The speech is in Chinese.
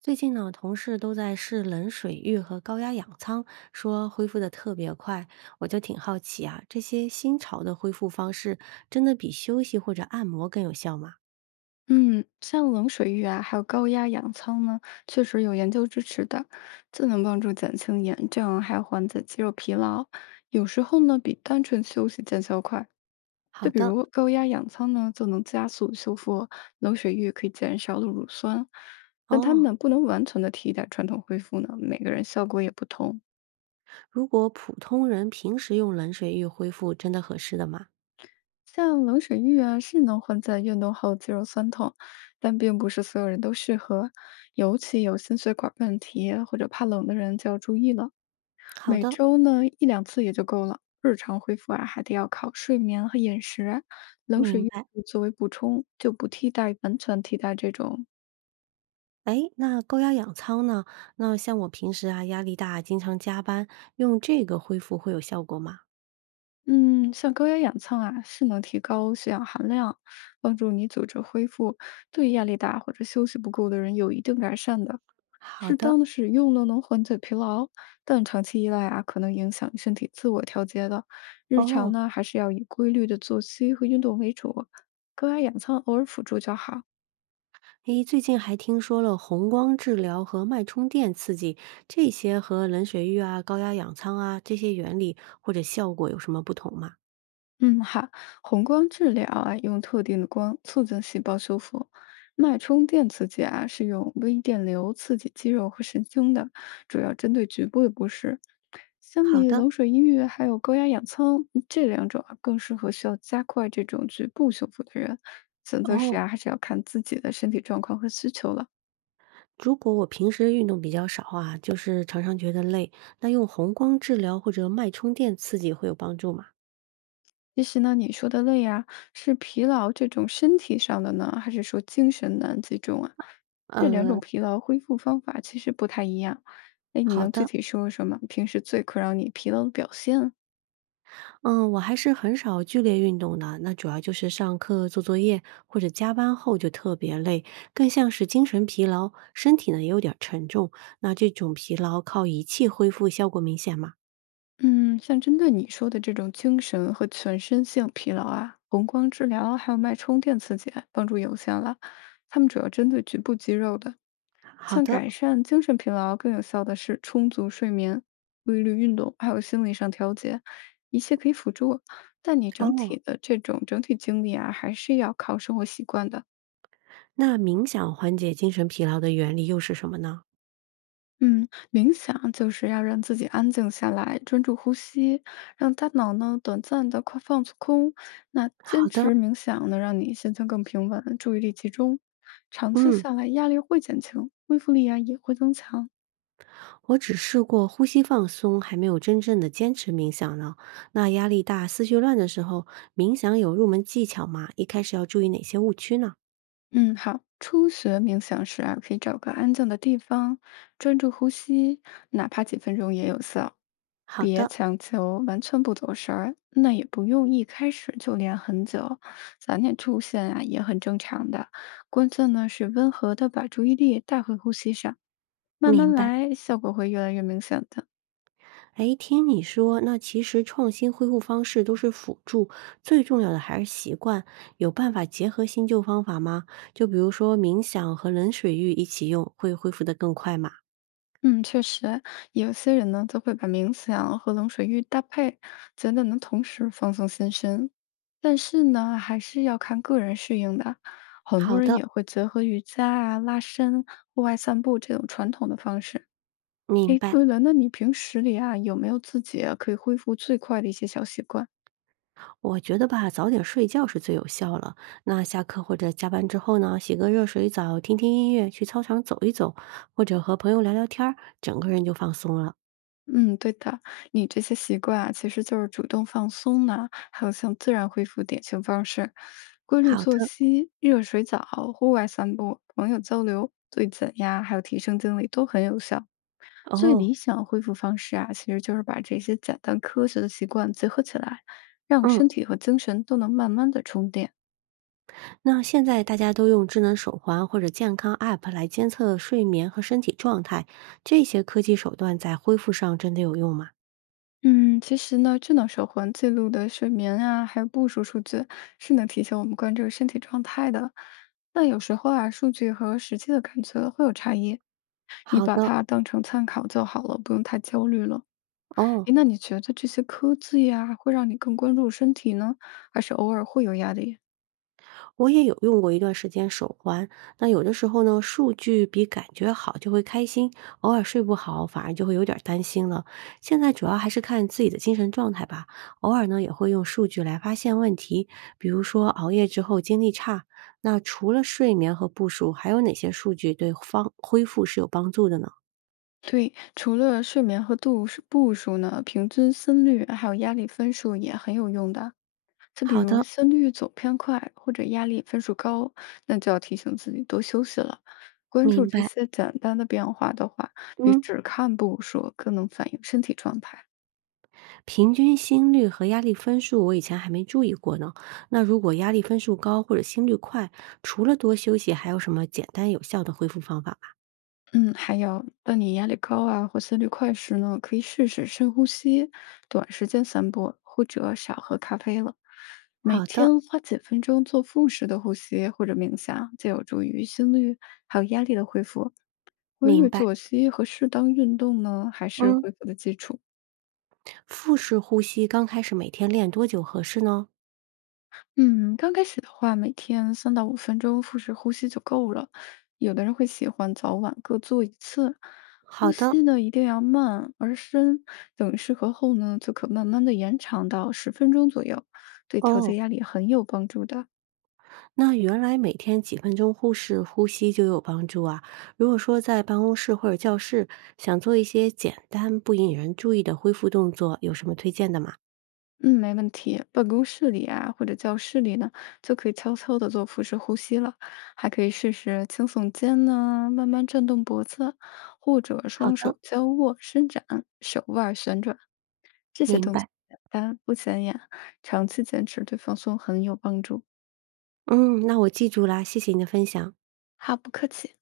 最近呢，同事都在试冷水浴和高压氧舱，说恢复的特别快，我就挺好奇啊，这些新潮的恢复方式真的比休息或者按摩更有效吗？嗯，像冷水浴啊，还有高压氧舱呢，确实有研究支持的，这能帮助减轻炎症，还有缓解肌肉疲劳。有时候呢，比单纯休息见效快。就好比的。如高压氧舱呢，就能加速修复；冷水浴可以减少乳酸，但它哦。们不能完全的替代传统恢复呢，每个人效果也不同。如果普通人平时用冷水浴恢复，真的合适的吗？像冷水浴啊，是能缓解运动后肌肉酸痛，但并不是所有人都适合，尤其有心血管问题或者怕冷的人就要注意了。好每的。周呢一两次也就够了，日常恢复啊还得要靠睡眠和饮食，冷水明浴白。作为补充，就不替代这种。哎，那高压氧舱呢？那像我平时啊，压力大，经常加班，用这个恢复会有效果吗？嗯，像高压氧舱啊，是能提高血氧含量，帮助你组织恢复，对压力大或者休息不够的人有一定改善的。好适的。当的使用呢，能缓解疲劳，但长期依赖啊，可能影响身体自我调节的。日常哦。呢，还是要以规律的作息和运动为主，高压氧舱偶尔辅助就好。诶，最近还听说了红光治疗和脉冲电刺激，这些和冷水浴啊、高压氧舱啊这些原理或者效果有什么不同吗？嗯，好，红光治疗啊，用特定的光促进细胞修复；脉冲电刺激啊，是用微电流刺激肌肉和神经的，主要针对局部的不适。相好比的。冷水浴还有高压氧舱这两种啊，更适合需要加快这种局部修复的人。选择时哦。啊，还是要看自己的身体状况和需求了。如果我平时运动比较少啊，就是常常觉得累，那用红光治疗或者脉冲电刺激会有帮助吗？其实呢，你说的累啊，是疲劳这种身体上的呢，还是说精神难集中啊？这两呃，种疲劳恢复方法其实不太一样。哎，你好能具的。体说说吗？平时最困扰你疲劳的表现？嗯，我还是很少剧烈运动的，那主要就是上课、做作业或者加班后就特别累，更像是精神疲劳，身体呢也有点儿沉重。那这种疲劳靠仪器恢复效果明显吗？嗯，像针对你说的这种精神和全身性疲劳啊，红光治疗还有脉冲电刺激帮助有限了。他们主要针对局部肌肉的，好像的。改善精神疲劳更有效的是充足睡眠、规律运动，还有心理上调节，一切可以辅助。但你整哦。体的这种整体精力啊，还是要靠生活习惯的。那冥想缓解精神疲劳的原理又是什么呢？嗯，冥想就是要让自己安静下来，专注呼吸，让大脑呢短暂的快放空。那坚好的。持冥想能让你心情更平稳，注意力集中，长期嗯，下来压力会减轻，恢复力啊也会增强。我只试过呼吸放松，还没有真正的坚持冥想呢。那压力大、思绪乱的时候，冥想有入门技巧吗？一开始要注意哪些误区呢？嗯，好。初学冥想时啊，可以找个安静的地方，专注呼吸，哪怕几分钟也有效。好别的。强求完全不走神儿，那也不用一开始就练很久，杂念出现啊也很正常的。关键呢是温和的把注意力带回呼吸上，慢慢明白。来，效果会越来越明显的。哎，听你说，那其实创新恢复方式都是辅助，最重要的还是习惯。有办法结合新旧方法吗？就比如说冥想和冷水浴一起用，会恢复得更快吗？嗯，确实，有些人呢，则会把冥想和冷水浴搭配，觉得能同时放松心身。但是呢，还是要看个人适应的。很多好人的。也会结合瑜伽啊、拉伸、户外散步这种传统的方式。明诶，白。对了，那你平时里啊，有没有自己啊可以恢复最快的一些小习惯？我觉得吧，早点睡觉是最有效了。那下课或者加班之后呢，洗个热水澡，听听音乐，去操场走一走，或者和朋友聊聊天儿，整个人就放松了。嗯，对的，你这些习惯啊，其实就是主动放松呢，还有像自然恢复典型方式，规律好作的。息、热水澡、户外散步、朋友交流、对减压，还有提升精力都很有效。最哦。理想恢复方式啊，其实就是把这些简单科学的习惯结合起来，让嗯。身体和精神都能慢慢的充电。那现在大家都用智能手环或者健康 App 来监测睡眠和身体状态，这些科技手段在恢复上真的有用吗？嗯，其实呢，智能手环记录的睡眠啊，还有步数数据，是能提醒我们关注身体状态的。那有时候啊，数据和实际的感觉会有差异，你好把的。它当成参考就好了，不用太焦虑了。哦。诶，那你觉得这些科技呀，会让你更关注身体呢，还是偶尔会有压力？我也有用过一段时间手环，那有的时候呢，数据比感觉好就会开心，偶尔睡不好反而就会有点儿担心了。现在主要还是看自己的精神状态吧，偶尔呢也会用数据来发现问题，比如说熬夜之后精力差。那除了睡眠和步数，还有哪些数据对方恢复是有帮助的呢？对，除了睡眠和步数呢，平均心率还有压力分数也很有用的。就比好如的。心率走偏快或者压力分数高，那就要提醒自己多休息了。关注明这白。些简单的变化的话，比嗯。只看步数更能反映身体状态。平均心率和压力分数，我以前还没注意过呢。那如果压力分数高或者心率快，除了多休息，还有什么简单有效的恢复方法吗？嗯，还有，当你压力高啊或心率快时呢，可以试试深呼吸、短时间散步，或者少喝咖啡了。每好的。天花几分钟做腹式的呼吸或者冥想，就有助于心率还有压力的恢复。规明律白。作息和适当运动呢，还是嗯，恢复的基础。腹式呼吸刚开始每天练多久合适呢？嗯，刚开始的话，每天3到5分钟腹式呼吸就够了。有的人会喜欢早晚各做一次，呼好的。吸呢一定要慢而深，等适合后呢，就可慢慢的延长到10分钟左右，对调哦，节压力很有帮助的。那原来每天几分钟腹式呼吸就有帮助啊。如果说在办公室或者教室想做一些简单不引人注意的恢复动作，有什么推荐的吗？嗯，没问题。办公室里啊，或者教室里呢，就可以悄悄的做腹式呼吸了，还可以试试轻耸肩呢，慢慢转动脖子，或者好双的。手交握伸展，手腕儿旋转，这些明动作白。简单不显眼，长期坚持对放松很有帮助。嗯，那我记住啦，谢谢你的分享。好，不客气。